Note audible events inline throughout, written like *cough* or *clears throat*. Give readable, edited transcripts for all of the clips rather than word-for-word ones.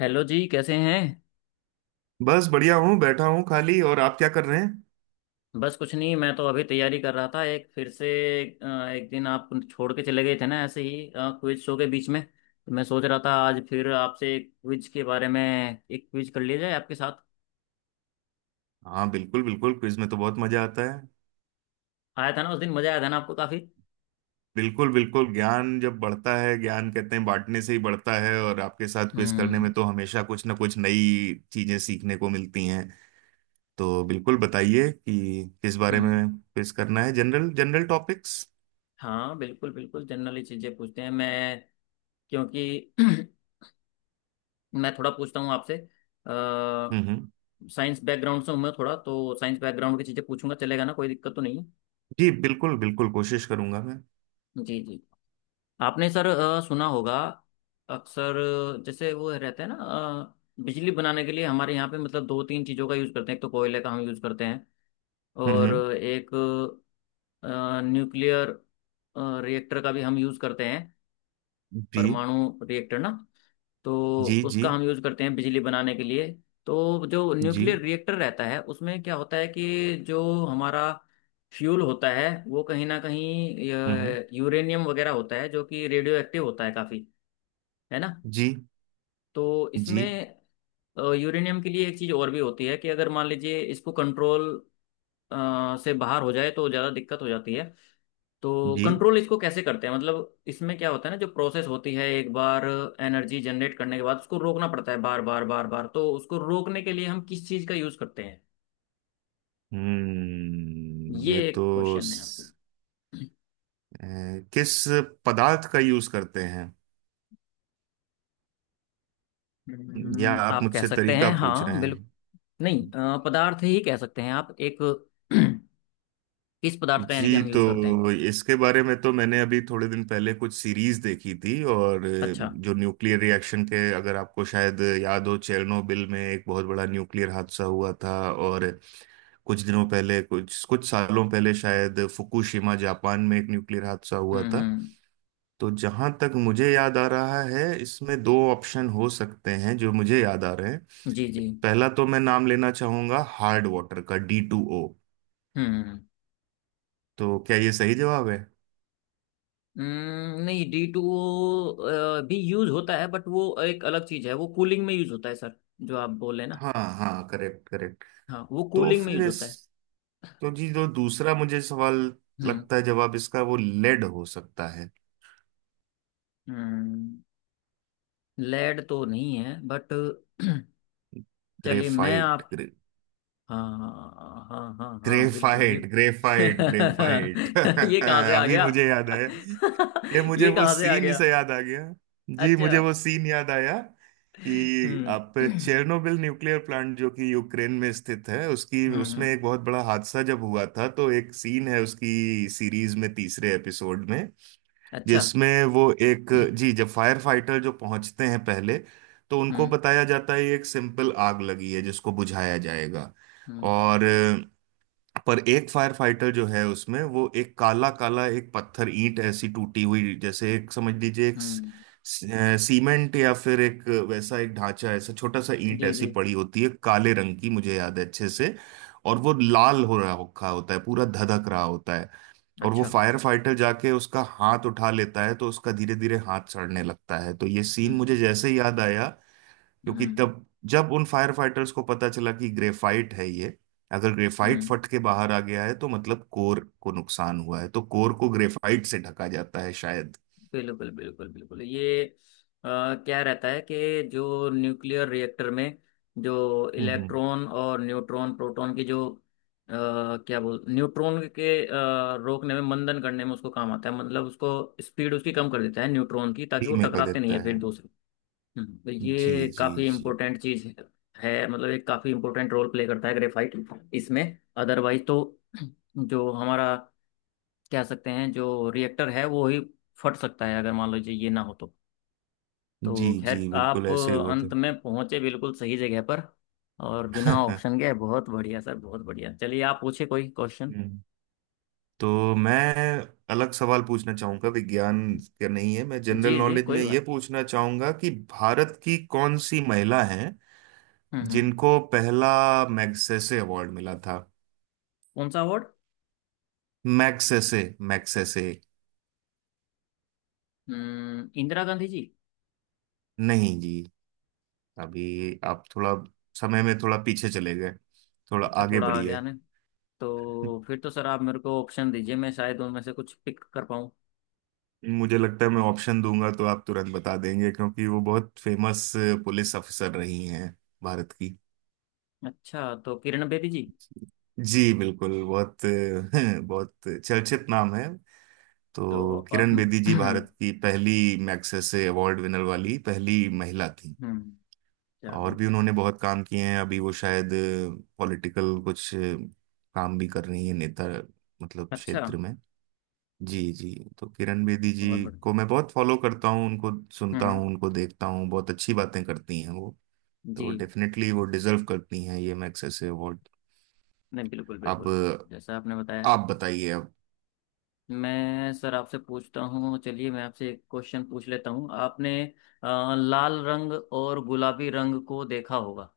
Hello जी कैसे हैं। बस बढ़िया हूँ, बैठा हूँ खाली। और आप क्या कर रहे हैं? बस कुछ नहीं, मैं तो अभी तैयारी कर रहा था एक फिर से। एक दिन आप छोड़ के चले गए थे ना ऐसे ही क्विज शो के बीच में, तो मैं सोच रहा था आज फिर आपसे क्विज के बारे में एक क्विज कर लिया जाए आपके साथ। हाँ, बिल्कुल बिल्कुल, क्विज में तो बहुत मजा आता है। आया था ना उस दिन, मजा आया था ना आपको काफी। बिल्कुल बिल्कुल, ज्ञान जब बढ़ता है, ज्ञान कहते हैं बांटने से ही बढ़ता है, और आपके साथ क्विज करने में हम्म। तो हमेशा कुछ ना कुछ नई चीजें सीखने को मिलती हैं। तो बिल्कुल बताइए कि किस बारे हम्म। में क्विज करना है, जनरल जनरल टॉपिक्स। हाँ बिल्कुल बिल्कुल, जनरली चीजें पूछते हैं मैं, क्योंकि *clears throat* मैं थोड़ा पूछता हूँ आपसे। हम्म। साइंस बैकग्राउंड से हूँ मैं, थोड़ा तो साइंस बैकग्राउंड की चीजें पूछूंगा, चलेगा ना? कोई दिक्कत तो नहीं है? जी बिल्कुल बिल्कुल, कोशिश करूंगा मैं। जी जी। आपने सर सुना होगा अक्सर। जैसे वो रहते हैं ना, बिजली बनाने के लिए हमारे यहाँ पे मतलब दो तीन चीज़ों का यूज़ करते हैं। एक तो कोयले का हम यूज़ करते हैं, और हम्म। एक अ, न्यूक्लियर रिएक्टर का भी हम यूज़ करते हैं। जी परमाणु रिएक्टर ना, तो जी जी उसका हम यूज़ करते हैं बिजली बनाने के लिए। तो जो जी। न्यूक्लियर रिएक्टर रहता है, उसमें क्या होता है कि जो हमारा फ्यूल होता है वो कहीं ना कहीं हम्म हम्म, यूरेनियम वगैरह होता है, जो कि रेडियो एक्टिव होता है काफ़ी, है ना। जी तो जी इसमें यूरेनियम के लिए एक चीज और भी होती है कि अगर मान लीजिए इसको कंट्रोल से बाहर हो जाए तो ज्यादा दिक्कत हो जाती है। तो जी। कंट्रोल इसको कैसे करते हैं, मतलब इसमें क्या होता है ना, जो प्रोसेस होती है एक बार एनर्जी जनरेट करने के बाद उसको रोकना पड़ता है बार बार बार बार, तो उसको रोकने के लिए हम किस चीज का यूज करते हैं? हम्म, ये ये एक तो क्वेश्चन है आपको। स- अ, किस पदार्थ का यूज करते हैं? या आप आप कह मुझसे सकते तरीका हैं, पूछ रहे हाँ हैं? बिल्कुल। नहीं, पदार्थ ही कह सकते हैं आप एक *clears throat* किस पदार्थ का यानी कि जी, हम यूज करते हैं। तो इसके बारे में तो मैंने अभी थोड़े दिन पहले कुछ सीरीज देखी थी, और अच्छा। जो न्यूक्लियर रिएक्शन के, अगर आपको शायद याद हो, चेरनोबिल में एक बहुत बड़ा न्यूक्लियर हादसा हुआ था। और कुछ दिनों पहले, कुछ कुछ सालों पहले, शायद फुकुशिमा जापान में एक न्यूक्लियर हादसा हुआ हम्म था। हम्म। तो जहां तक मुझे याद आ रहा है, इसमें दो ऑप्शन हो सकते हैं जो मुझे याद आ रहे हैं। जी जी। पहला तो मैं नाम लेना चाहूंगा, हार्ड वाटर का, D2O। हम्म तो क्या ये सही जवाब है? नहीं, डी टू भी यूज होता है बट वो एक अलग चीज है, वो कूलिंग में यूज होता है सर, जो आप बोले ना। हाँ हाँ, करेक्ट करेक्ट। हाँ, वो तो कूलिंग में फिर यूज इस होता है। तो जी, जो दूसरा मुझे सवाल हम्म। लगता है, जवाब इसका वो लेड हो सकता है। हम्म। लेड तो नहीं है बट *clears throat* चलिए मैं ग्रेफाइट आप, हाँ हाँ हाँ हाँ बिल्कुल ग्रेफाइट बिल्कुल। ग्रेफाइट ग्रेफाइट *laughs* *laughs* ये कहाँ से आ अभी गया। मुझे याद आया। ये *laughs* मुझे ये वो कहाँ से आ सीन गया। से याद आ गया। जी, अच्छा। मुझे वो सीन याद आया कि हम्म आप *clears throat* हम्म। चेर्नोबिल न्यूक्लियर प्लांट, जो कि यूक्रेन में स्थित है, उसकी उसमें हम्म, एक बहुत बड़ा हादसा जब हुआ था, तो एक सीन है उसकी सीरीज में, तीसरे एपिसोड में, अच्छा। जिसमें वो एक, जी *clears throat* जब फायर फाइटर जो पहुंचते हैं पहले, तो उनको हम्म। बताया जाता है ये एक सिंपल आग लगी है जिसको बुझाया जाएगा। हम्म। और, पर एक फायर फाइटर जो है, उसमें वो एक काला काला, एक पत्थर ईंट ऐसी टूटी हुई, जैसे एक समझ लीजिए, एक हम्म। सीमेंट या फिर एक वैसा एक ढांचा ऐसा, छोटा सा ईंट जी ऐसी जी। पड़ी होती है काले रंग की, मुझे याद है अच्छे से। और वो लाल हो रहा रखा होता है, पूरा धधक रहा होता है। और वो अच्छा। फायर फाइटर जाके उसका हाथ उठा लेता है, तो उसका धीरे धीरे हाथ सड़ने लगता है। तो ये सीन मुझे हम्म। जैसे ही याद आया, क्योंकि हम्म। तब, जब उन फायर फाइटर्स को पता चला कि ग्रेफाइट है ये, अगर ग्रेफाइट हम्म, फट के बाहर आ गया है तो मतलब कोर को नुकसान हुआ है, तो कोर को ग्रेफाइट से ढका जाता है शायद। बिल्कुल बिल्कुल बिल्कुल, ये अ, क्या रहता है कि जो न्यूक्लियर रिएक्टर में जो हम्म, इलेक्ट्रॉन और न्यूट्रॉन प्रोटॉन की जो क्या बोल, न्यूट्रॉन के रोकने में, मंदन करने में उसको काम आता है, मतलब उसको स्पीड उसकी कम कर देता है, न्यूट्रॉन की, ताकि फ्री वो में कर टकराते नहीं देता है है। फिर दूसरे। तो जी ये जी काफी जी। इंपॉर्टेंट चीज है मतलब, एक काफी इंपॉर्टेंट रोल प्ले करता है ग्रेफाइट इसमें। अदरवाइज तो जो हमारा, कह सकते हैं, जो रिएक्टर है वो ही फट सकता है अगर मान लीजिए ये ना हो तो। जी तो जी खैर आप बिल्कुल, ऐसे ही हुए थे। अंत में पहुंचे बिल्कुल सही जगह पर, और बिना *laughs* ऑप्शन के। बहुत बढ़िया सर, बहुत बढ़िया। चलिए आप पूछे कोई क्वेश्चन। हम्म। तो मैं अलग सवाल पूछना चाहूंगा। विज्ञान का नहीं है, मैं जनरल जी जी, नॉलेज में कोई ये बात। पूछना चाहूंगा कि भारत की कौन सी महिला हैं हम्म। जिनको पहला मैग्सेसे अवार्ड मिला था? कौन सा अवार्ड? Magsaysay, Magsaysay. हम्म, इंदिरा गांधी जी। नहीं जी, अभी आप थोड़ा समय में थोड़ा पीछे चले गए। थोड़ा अच्छा आगे थोड़ा आ बढ़िए। गया ना, तो फिर तो सर आप मेरे को ऑप्शन दीजिए, मैं शायद उनमें से कुछ पिक कर पाऊँ। मुझे लगता है मैं ऑप्शन दूंगा तो आप तुरंत बता देंगे, क्योंकि वो बहुत फेमस पुलिस ऑफिसर रही हैं भारत की। अच्छा, तो किरण बेदी जी। जी बिल्कुल, बहुत *laughs* बहुत चर्चित नाम है। तो तो आप किरण बेदी *clears throat* जी हम्म, भारत की पहली मैग्सेसे अवार्ड विनर वाली पहली महिला थी। क्या और है? भी उन्होंने बहुत काम किए हैं। अभी वो शायद पॉलिटिकल कुछ काम भी कर रही है, नेता मतलब अच्छा, क्षेत्र में। जी जी। तो किरण बेदी बहुत जी बढ़िया। को मैं बहुत फॉलो करता हूँ, उनको सुनता हम्म। हूँ, उनको देखता हूँ, बहुत अच्छी बातें करती हैं वो। तो जी। डेफिनेटली वो डिजर्व करती हैं ये मैग्सेसे से अवार्ड। नहीं, बिल्कुल अब बिल्कुल, जैसा आपने बताया। आप बताइए अब। मैं सर आपसे पूछता हूँ, चलिए मैं आपसे एक क्वेश्चन पूछ लेता हूँ। आपने लाल रंग और गुलाबी रंग को देखा होगा,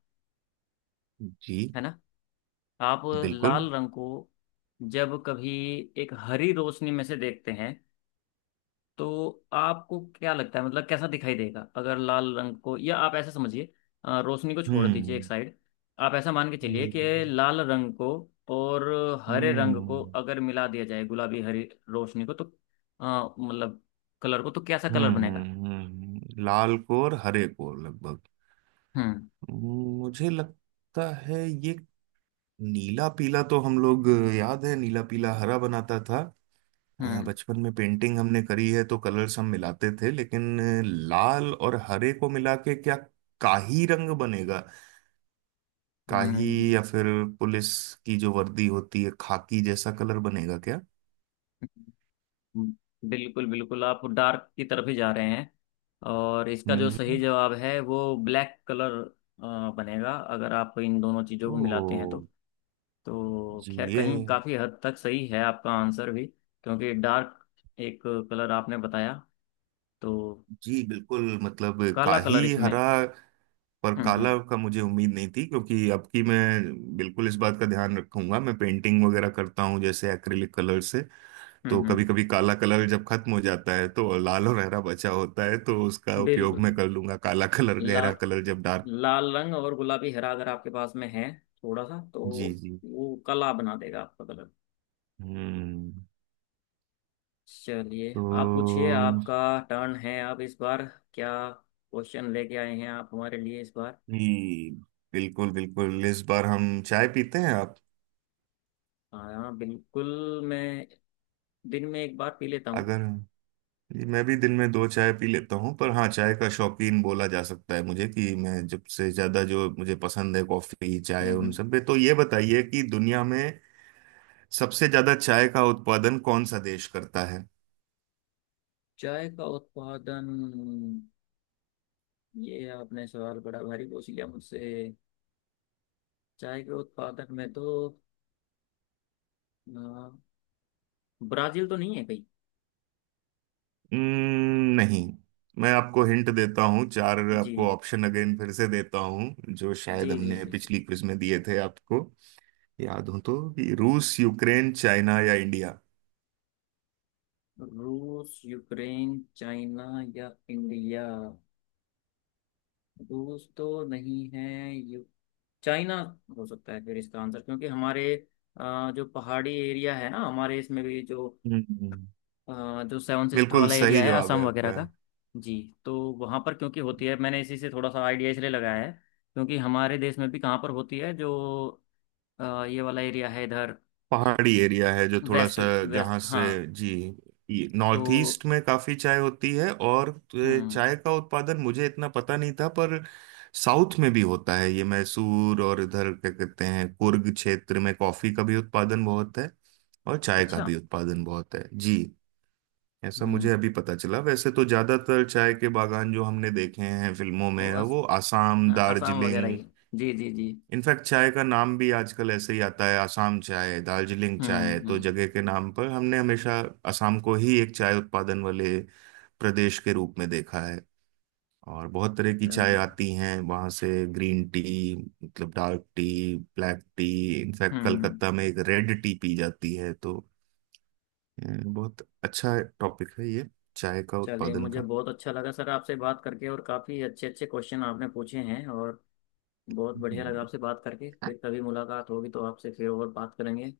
जी है ना? आप बिल्कुल। लाल रंग को जब कभी एक हरी रोशनी में से देखते हैं, तो आपको क्या लगता है, मतलब कैसा दिखाई देगा अगर लाल रंग को, या आप ऐसा समझिए, रोशनी को छोड़ दीजिए एक हम्म साइड। आप ऐसा मान के चलिए कि हम्म लाल रंग को और हरे रंग को हम्म अगर मिला दिया जाए, गुलाबी हरी रोशनी को, तो मतलब कलर को, तो कैसा कलर बनेगा? लाल कोर हरे कोर लगभग, हम्म मुझे लगता है ये, नीला पीला तो हम लोग, याद है नीला पीला हरा बनाता था, हम्म। बचपन में पेंटिंग हमने करी है तो कलर्स हम मिलाते थे। लेकिन लाल और हरे को मिला के क्या काही रंग बनेगा? काही, हम्म। या फिर पुलिस की जो वर्दी होती है खाकी जैसा कलर बनेगा क्या? बिल्कुल बिल्कुल, आप डार्क की तरफ ही जा रहे हैं, और इसका जो सही हम्म। जवाब है वो ब्लैक कलर बनेगा अगर आप इन दोनों चीज़ों ओ। को मिलाते हैं तो। तो जी खैर ये, कहीं काफ़ी हद तक सही है आपका आंसर भी, क्योंकि डार्क एक कलर आपने बताया, तो जी बिल्कुल, मतलब काला काही कलर इसमें। हरा। पर काला हम्म। का मुझे उम्मीद नहीं थी। क्योंकि अब की मैं बिल्कुल इस बात का ध्यान रखूंगा, मैं पेंटिंग वगैरह करता हूँ जैसे एक्रिलिक कलर से, तो हम्म। कभी कभी काला कलर जब खत्म हो जाता है तो लाल और हरा बचा होता है, तो उसका उपयोग बिल्कुल। मैं कर लूंगा काला कलर, लाल, गहरा कलर जब डार्क। लाल रंग और गुलाबी हरा अगर आपके पास में है थोड़ा सा, तो जी जी। वो काला बना देगा आपका कलर। हम्म। चलिए, तो आप पूछिए, आपका टर्न है। आप इस बार क्या क्वेश्चन लेके आए हैं आप हमारे लिए इस बार? जी बिल्कुल बिल्कुल, इस बार हम चाय पीते हैं आप? हाँ बिल्कुल, मैं दिन में एक बार पी लेता हूँ। अगर, जी मैं भी दिन में दो चाय पी लेता हूँ, पर हाँ चाय का शौकीन बोला जा सकता है मुझे कि मैं, जब से ज्यादा जो मुझे पसंद है कॉफी चाय उन हम्म। सब में। तो ये बताइए कि दुनिया में सबसे ज्यादा चाय का उत्पादन कौन सा देश करता है? चाय का उत्पादन, ये आपने सवाल बड़ा भारी पूछ लिया मुझसे। चाय के उत्पादन में तो अ, ब्राजील तो नहीं है कहीं। नहीं, मैं आपको हिंट देता हूँ। चार जी आपको ऑप्शन अगेन फिर से देता हूँ जो शायद जी जी हमने जी जी। पिछली क्विज में दिए थे आपको, याद हो तो। कि रूस, यूक्रेन, चाइना या इंडिया? रूस यूक्रेन चाइना या इंडिया। रूस तो नहीं है, यू, चाइना हो सकता है फिर इसका आंसर, क्योंकि हमारे जो पहाड़ी एरिया है ना हमारे इसमें भी जो हम्म, जो सेवन सिस्टर बिल्कुल वाला एरिया सही है, जवाब है असम वगैरह आपका। का। जी, तो वहाँ पर क्योंकि होती है, मैंने इसी से थोड़ा सा आइडिया इसलिए लगाया है। क्योंकि हमारे देश में भी कहाँ पर होती है जो ये वाला एरिया है इधर, पहाड़ी एरिया है जो थोड़ा वेस्ट, सा, वेस्ट, जहाँ से, हाँ। जी तो नॉर्थ ईस्ट में काफी चाय होती है। और हम्म, चाय का उत्पादन मुझे इतना पता नहीं था, पर साउथ में भी होता है ये मैसूर और इधर क्या कहते हैं कुर्ग क्षेत्र में, कॉफी का भी उत्पादन बहुत है और चाय का अच्छा। भी उत्पादन बहुत है जी। ऐसा हम्म। मुझे अभी पता चला, वैसे तो ज्यादातर चाय के बागान जो हमने देखे हैं फिल्मों और में, वो आसाम, हाँ असम वगैरह दार्जिलिंग। ही। जी जी जी। इनफैक्ट चाय का नाम भी आजकल ऐसे ही आता है, आसाम चाय, दार्जिलिंग चाय। तो हम्म। जगह के नाम पर हमने हमेशा आसाम को ही एक चाय उत्पादन वाले प्रदेश के रूप में देखा है। और बहुत तरह की चाय चलिए, आती हैं वहाँ से, ग्रीन टी, मतलब dark tea, black tea, in fact हम्म। कलकत्ता में एक रेड टी पी जाती है तो, बहुत अच्छा टॉपिक है ये, चाय का चलिए, उत्पादन मुझे का। बहुत अच्छा लगा सर आपसे बात करके, और काफ़ी अच्छे अच्छे क्वेश्चन आपने पूछे हैं, और बहुत बढ़िया हम्म। लगा आपसे बात करके। फिर कभी मुलाकात होगी तो आपसे फिर और बात करेंगे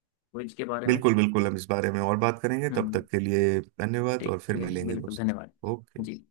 क्विज के बारे में। बिल्कुल बिल्कुल, हम इस बारे में और बात करेंगे। तब हम्म, तक के लिए धन्यवाद और ठीक फिर है मिलेंगे बिल्कुल, दोस्त। धन्यवाद ओके। जी।